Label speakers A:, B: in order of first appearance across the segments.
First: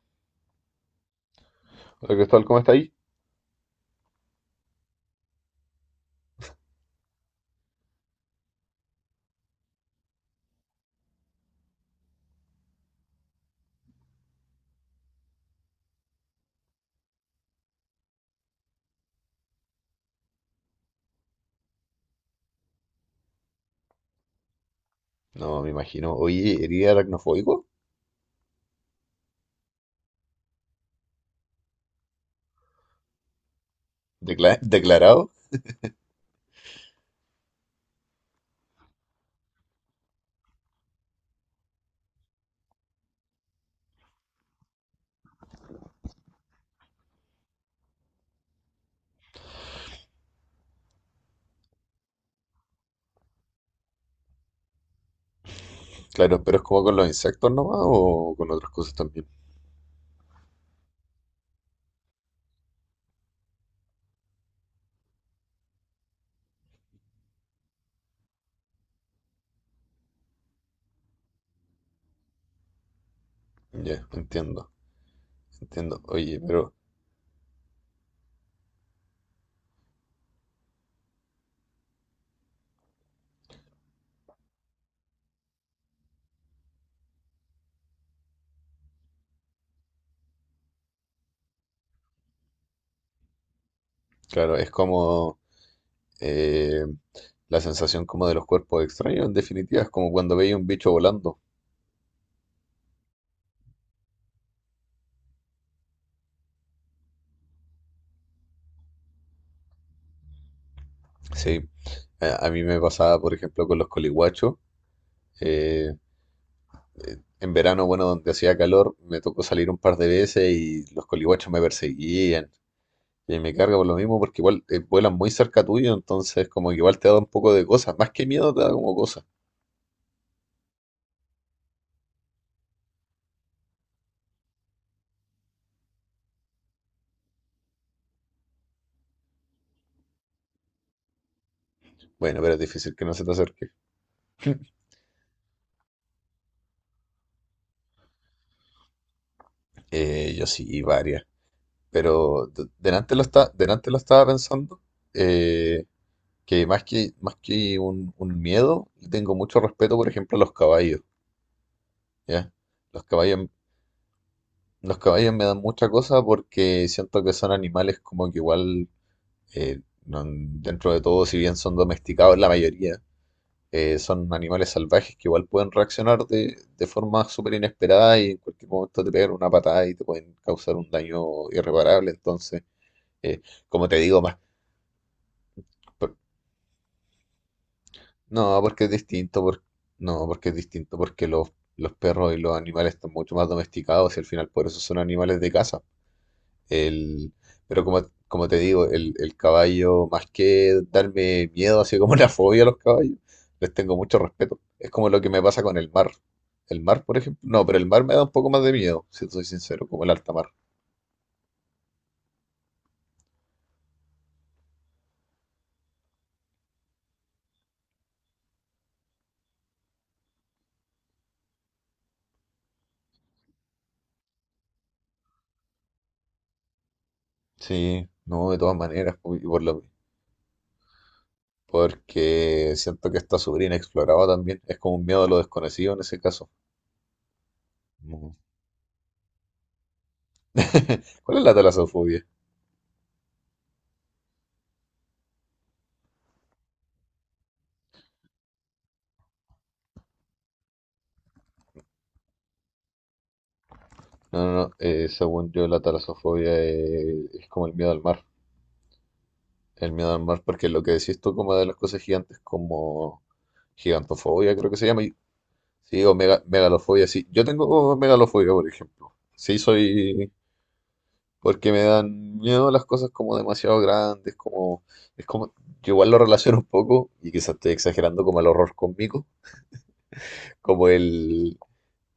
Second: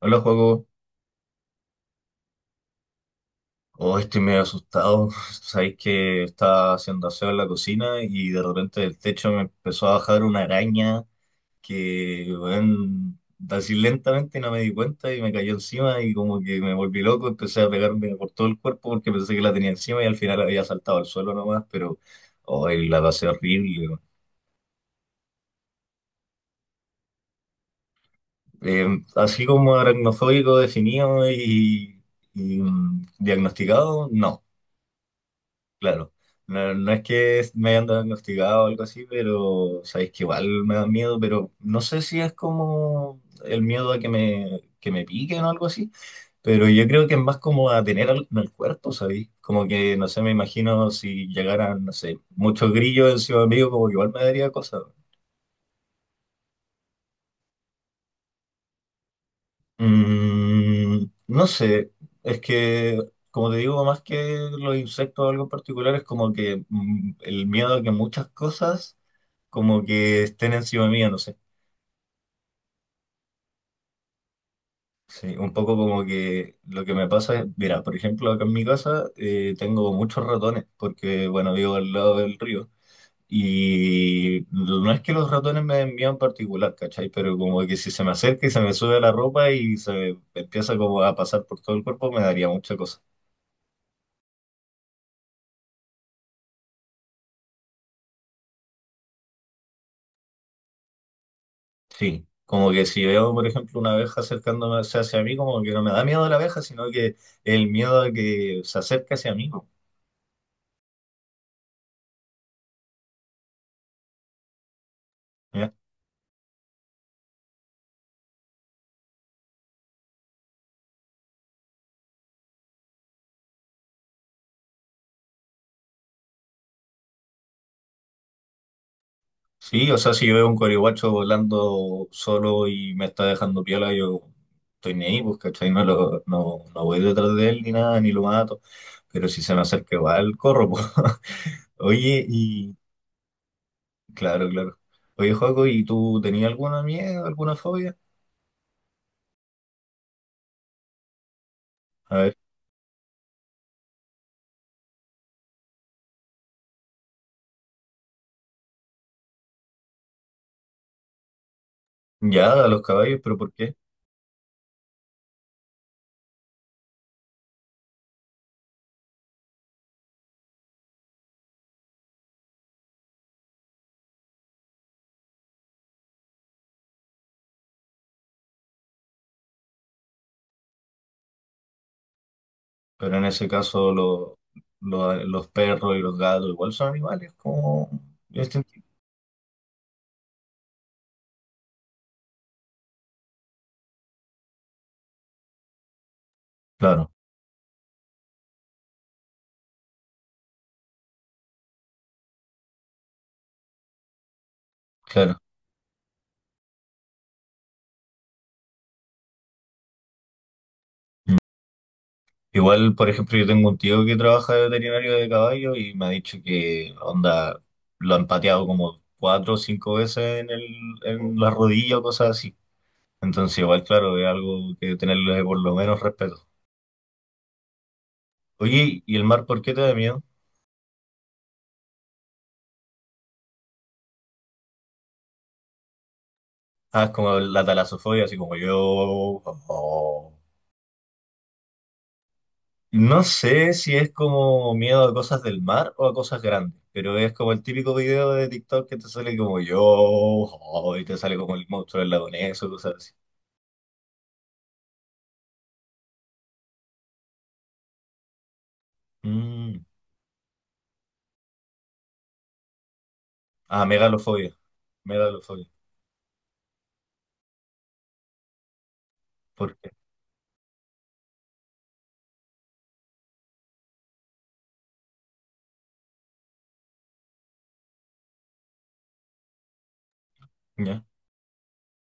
A: Hola, juego.
B: Hola Cristóbal, ¿cómo está ahí?
A: Oh, estoy medio asustado. Sabéis que estaba haciendo aseo en la cocina y de repente del techo me empezó a bajar una araña que, bueno, así lentamente no me di cuenta y me cayó encima y como que me volví loco. Empecé a pegarme por todo el cuerpo porque pensé que la tenía encima y al final había saltado al suelo nomás, pero hoy la pasé horrible.
B: No, me imagino. Oye, ¿eres aracnofóbico?
A: Así como aracnofóbico definido y, diagnosticado, no.
B: ¿Declarado?
A: Claro, no, no es que me hayan diagnosticado o algo así, pero sabéis que igual me da miedo, pero no sé si es como el miedo a que que me piquen o algo así, pero yo creo que es más como a tener algo en el cuerpo, ¿sabéis? Como que, no sé, me imagino si llegaran, no sé, muchos grillos encima mío, como que igual me daría cosas.
B: Claro, pero es como con los insectos nomás o con otras cosas también.
A: Mm, no sé, es que, como te digo, más que los insectos o algo en particular, es como que el miedo a que muchas cosas como que estén encima mía, no sé.
B: Ya,
A: Sí, un poco
B: entiendo.
A: como
B: Oye,
A: que
B: pero
A: lo que me pasa es, mira, por ejemplo, acá en mi casa tengo muchos ratones, porque, bueno, vivo al lado del río. Y no es que los ratones me den miedo en particular, ¿cachai? Pero como que si se me acerca y se me sube a la ropa y se me empieza como a pasar por todo el cuerpo, me daría mucha cosa.
B: claro, es como eh, la sensación como de los cuerpos extraños, en definitiva, es como cuando veía un bicho volando.
A: Sí, como que si veo, por ejemplo, una abeja acercándose hacia mí, como que no me da miedo la abeja, sino que el miedo de que se acerque hacia mí, ¿no?
B: Sí, a mí me pasaba, por ejemplo, con los coliguachos.
A: ¿Ya?
B: eh, en verano, bueno, donde hacía calor, me tocó salir un par de veces y los coliguachos me perseguían. Y me carga por lo mismo porque igual vuelan muy cerca tuyo, entonces como que igual te da un poco de cosas. Más que miedo te da como cosas.
A: Sí, o sea, si yo veo un corihuacho volando solo y me está dejando piola, yo estoy ni ahí, pues, ¿cachai? No, no, no voy detrás de él ni nada, ni lo mato. Pero si se me acerca igual, corro, pues. Oye,
B: Bueno, pero es
A: y
B: difícil que no se te acerque.
A: claro, claro. Oye, Joaco, ¿y tú tenías alguna miedo, alguna fobia?
B: Yo sí, y varias.
A: A ver,
B: Pero delante lo delante lo estaba pensando. eh, que más que un miedo, le tengo mucho respeto, por ejemplo, a los caballos. ¿Ya?
A: ya, a los
B: Los
A: caballos, pero
B: caballos,
A: ¿por qué?
B: los caballos me dan mucha cosa porque siento que son animales como que igual, eh, dentro de todo, si bien son domesticados, la mayoría son animales salvajes que igual pueden reaccionar de forma súper inesperada y en cualquier momento te pegan una patada y te pueden causar un daño irreparable. Entonces,
A: Pero en
B: eh,
A: ese
B: como
A: caso
B: te digo,
A: los perros y
B: por-
A: los gatos igual son animales como...
B: no,
A: instintivos.
B: porque es distinto, no, porque es distinto, porque los perros y los animales están mucho más domesticados y al final por eso son animales de casa.
A: Claro,
B: El, pero como te digo, el caballo, más que darme miedo, así como una fobia a los caballos, les tengo mucho respeto. Es como lo que
A: claro.
B: me pasa con el mar. El mar, por ejemplo. No, pero el mar me da un poco más de miedo, si soy sincero, como el alta mar.
A: Igual, por ejemplo, yo tengo un tío que trabaja de veterinario de caballo y me ha dicho que, onda, lo han pateado como cuatro o cinco veces en en la rodilla o cosas así. Entonces, igual, claro, es algo que tenerle por lo menos respeto.
B: Sí, no, de todas
A: Oye,
B: maneras,
A: ¿y el
B: y
A: mar por
B: por
A: qué te
B: lo,
A: da miedo?
B: porque siento que está sobrina inexplorado también. Es como un miedo a lo desconocido en ese caso.
A: Ah, es como la talasofobia,
B: Ujú.
A: así como yo... oh.
B: ¿Cuál es la talasofobia?
A: No sé si es como miedo a cosas del mar o a cosas grandes, pero es como el típico video de TikTok que te sale como yo, oh, y te sale como el monstruo del lago Ness o cosas así.
B: No, no, no, según yo la talasofobia es como el miedo al mar.
A: Mm.
B: El miedo al mar, porque lo que decís tú como de las cosas gigantes, como
A: Ah, megalofobia,
B: gigantofobia, creo que se llama.
A: megalofobia.
B: Sí, o megalofobia, sí. Yo tengo megalofobia, por ejemplo. Sí,
A: ¿Por qué?
B: soy... Porque me dan miedo las cosas como demasiado grandes, como... Es como... Yo igual lo relaciono un poco, y quizás estoy exagerando como el horror cómico, como...
A: Ya,
B: El,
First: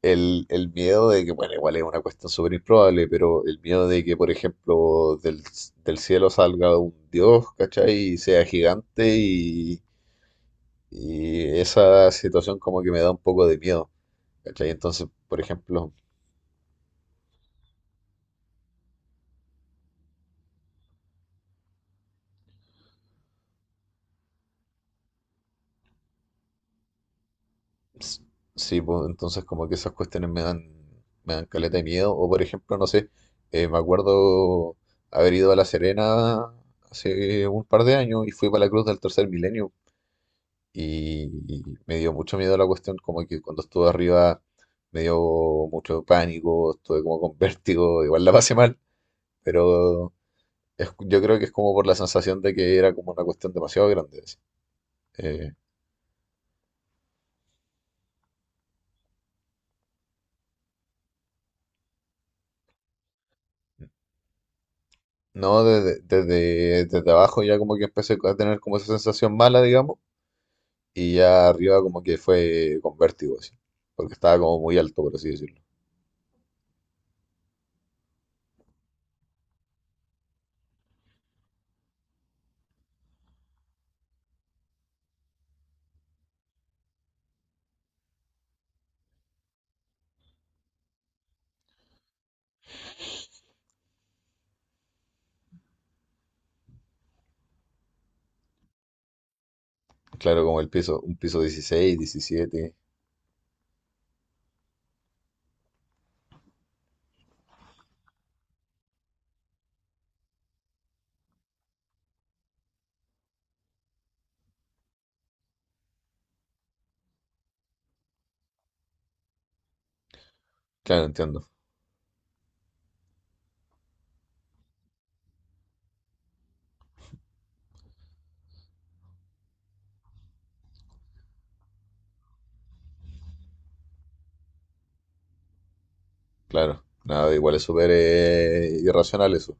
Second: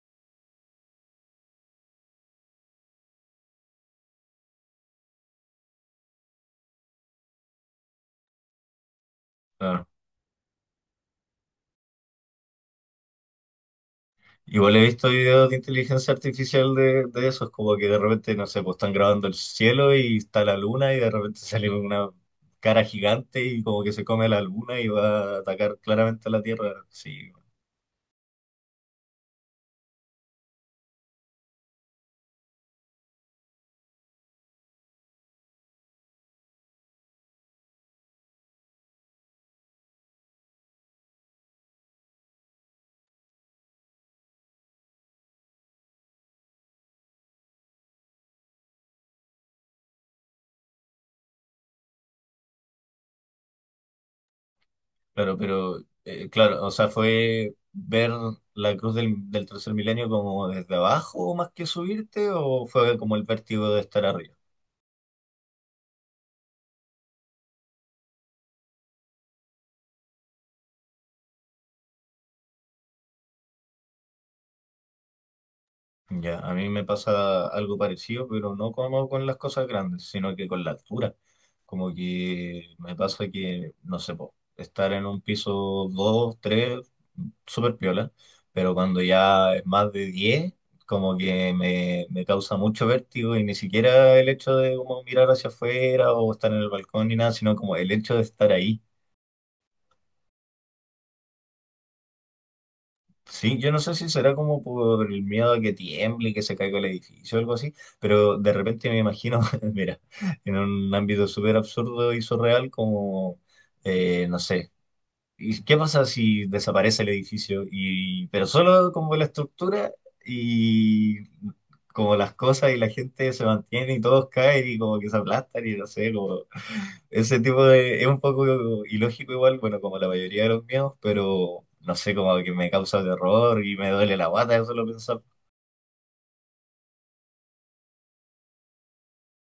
B: El miedo de que, bueno, igual es una cuestión súper improbable, pero el miedo de que, por ejemplo, del cielo salga un dios, ¿cachai? Y sea gigante y...
A: claro.
B: Y esa situación como que me da un poco de miedo, ¿cachai?
A: Igual he
B: Entonces,
A: visto
B: por
A: videos de
B: ejemplo,
A: inteligencia artificial de esos, como que de repente, no sé, pues están grabando el cielo y está la luna y de repente sale una cara gigante y como que se come la luna y va a atacar claramente a la Tierra. Sí.
B: s- sí, pues, entonces como que esas cuestiones me me dan caleta de miedo. O por ejemplo, no sé, me acuerdo haber ido a La Serena hace un par de años y fui para la Cruz del Tercer Milenio. Y me dio mucho miedo la cuestión, como que cuando estuve arriba me dio mucho pánico, estuve como con vértigo, igual la pasé mal, pero... Yo creo que es como por la sensación de que era como una cuestión demasiado grande, así.
A: Claro,
B: Eh,
A: pero claro, o sea, fue ver la cruz del tercer milenio como desde abajo más que subirte, o fue como el vértigo de estar arriba.
B: no, desde abajo ya como que empecé a tener como esa sensación mala, digamos, y ya arriba como que fue con vértigo, así, porque estaba como muy alto, por así decirlo.
A: Ya, a mí me pasa algo parecido, pero no como con las cosas grandes, sino que con la altura. Como que me pasa que, no sé, po, estar en un piso 2, 3, súper piola, pero cuando ya es más de 10, como que me causa mucho vértigo y ni siquiera el hecho de como mirar hacia afuera o estar en el balcón ni nada, sino como el hecho de estar ahí.
B: Claro, como el piso, un piso dieciséis diecisiete.
A: Sí, yo no sé si será como por el miedo a que tiemble, y que se caiga el edificio o algo así, pero de repente me imagino, mira, en un ámbito súper absurdo y surreal como, no sé, ¿y qué pasa si desaparece el edificio? Y, pero solo como la estructura
B: Claro,
A: y
B: entiendo,
A: como las cosas y la gente se mantiene y todos caen y como que se aplastan y no sé, como ese tipo de... Es un poco ilógico igual, bueno, como la mayoría de los miedos, pero no sé, como que me causa terror y me duele la guata de solo pensar.
B: claro. Nada, igual es súper irracional eso.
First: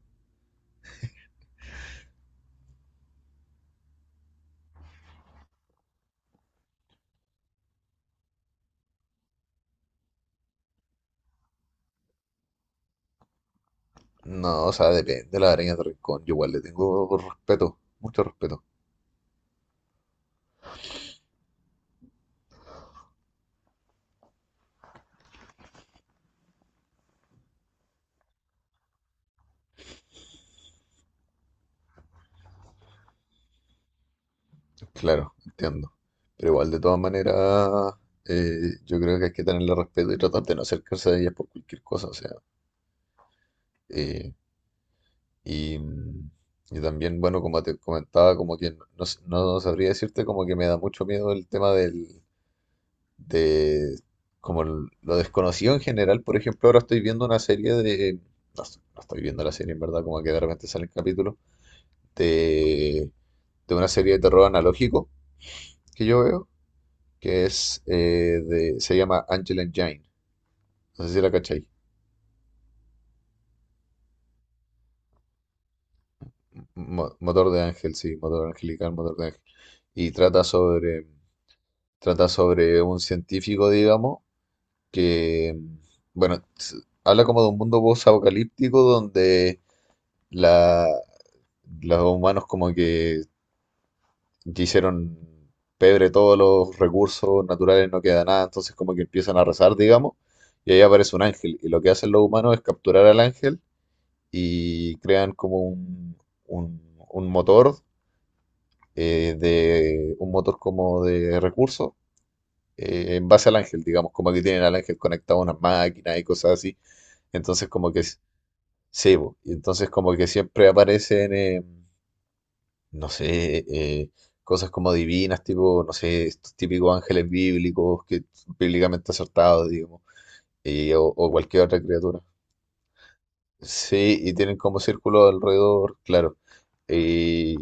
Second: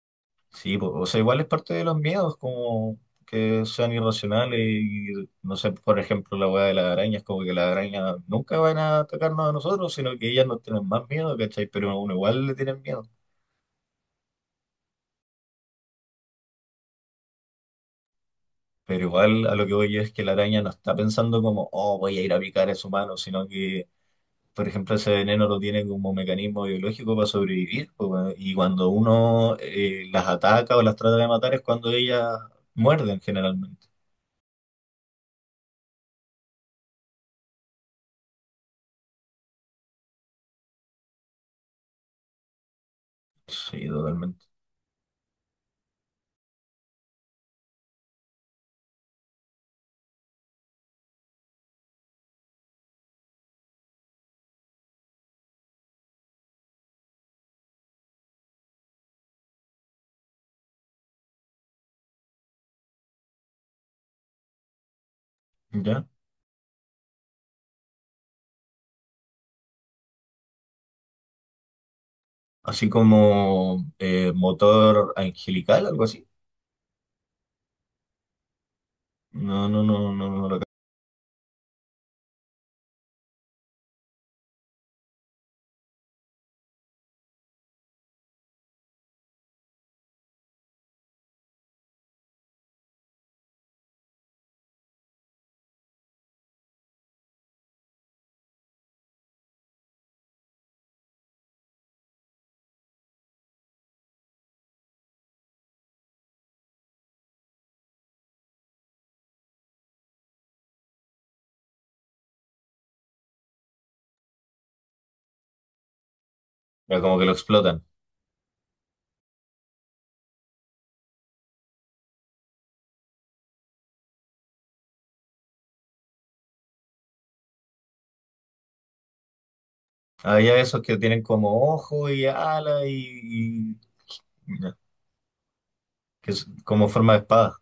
A: Sí, po, o sea, igual es parte de los miedos, como que sean irracionales y, no sé, por ejemplo, la weá de las arañas, como que las arañas nunca van a atacarnos a nosotros, sino que ellas nos tienen más miedo, ¿cachai? Pero a uno igual le tienen miedo.
B: No, o sea, depende de la araña de rincón, yo igual le tengo respeto, mucho respeto.
A: Pero igual a lo que voy yo es que la araña no está pensando como, oh, voy a ir a picar a su mano, sino que por ejemplo, ese veneno lo tiene como un mecanismo biológico para sobrevivir, pues, bueno, y cuando uno las ataca o las trata de matar es cuando ellas muerden generalmente.
B: Claro, entiendo. Pero igual, de todas maneras, yo creo que hay que tenerle respeto y tratar de no acercarse a ellas por cualquier cosa, o sea.
A: Sí,
B: eh,
A: totalmente.
B: y, mm, y también, bueno, como te comentaba, como que no, no sabría decirte, como que me da mucho miedo el tema de, como lo desconocido en general. Por ejemplo, ahora estoy viendo una serie de, no, no estoy viendo la serie en verdad, como que de repente salen capítulos de, de una serie de terror analógico que
A: ¿Ya?
B: yo veo, que es se llama Angel Engine. No sé si la cachai.
A: Así como motor angelical, algo así.
B: Motor de ángel, sí, motor angelical, motor de ángel.
A: No, no,
B: Y
A: no, no,
B: trata
A: no lo...
B: trata sobre un científico, digamos, que, bueno, habla como de un mundo post-apocalíptico donde la, los humanos como que hicieron pebre todos los recursos naturales, no queda nada, entonces como que empiezan a rezar, digamos, y ahí aparece un ángel. Y lo que hacen los humanos es capturar al ángel y crean como un- un motor, un motor como de recursos en base al ángel, digamos, como que tienen al ángel conectado a unas máquinas y cosas así.
A: Pero como que lo
B: Entonces
A: explotan.
B: como que sí, po, y entonces como que siempre aparecen, no sé, cosas como divinas, tipo, no sé, estos típicos ángeles bíblicos, que bíblicamente acertados, digamos,
A: Hay esos que tienen
B: o cualquier
A: como
B: otra
A: ojo
B: criatura.
A: y ala y,
B: Sí, y tienen
A: ya,
B: como círculo alrededor,
A: que
B: claro.
A: es como forma de espada.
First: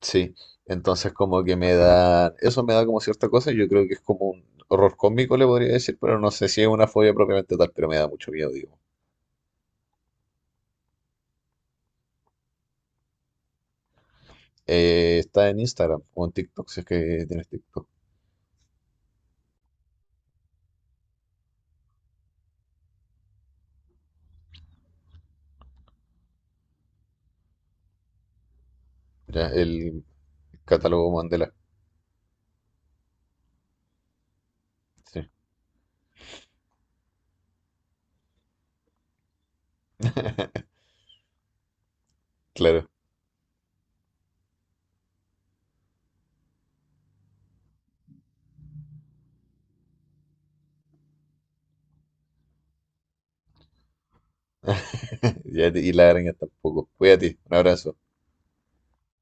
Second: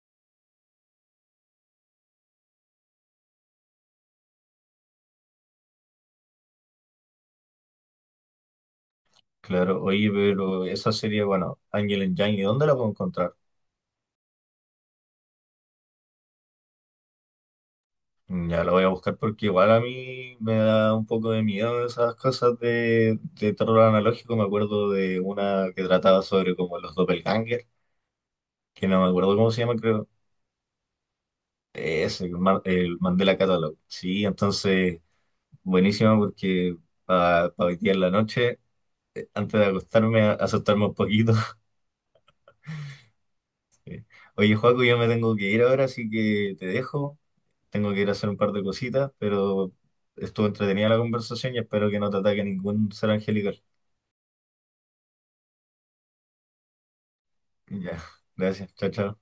B: Sí, entonces como que me da, eso me da como cierta cosa, yo creo que es como un horror cósmico, le podría decir, pero no sé si es una fobia propiamente tal, pero me da mucho miedo, digo.
A: Claro, oye, pero esa serie, bueno, Angel and Yang, ¿y dónde la puedo encontrar?
B: Está en Instagram o en TikTok, si es que tienes TikTok.
A: Ya lo voy a buscar porque igual a mí me da un poco de miedo esas cosas de terror analógico. Me acuerdo de una que trataba sobre como los doppelganger, que no me acuerdo
B: Ya,
A: cómo se llama,
B: el
A: creo.
B: catálogo Mandela.
A: Ese el, el Mandela Catalog. Sí, entonces
B: Sí,
A: buenísimo porque para hoy día en la noche, antes de acostarme, asustarme un poquito.
B: claro.
A: Oye, Joaco, yo me tengo que ir ahora, así que te dejo. Tengo que ir a hacer un par de cositas, pero estuvo entretenida la conversación y espero que no te ataque ningún ser angelical.
B: Ya, y la araña tampoco. Cuídate, un
A: Ya,
B: abrazo.
A: gracias. Chao, chao.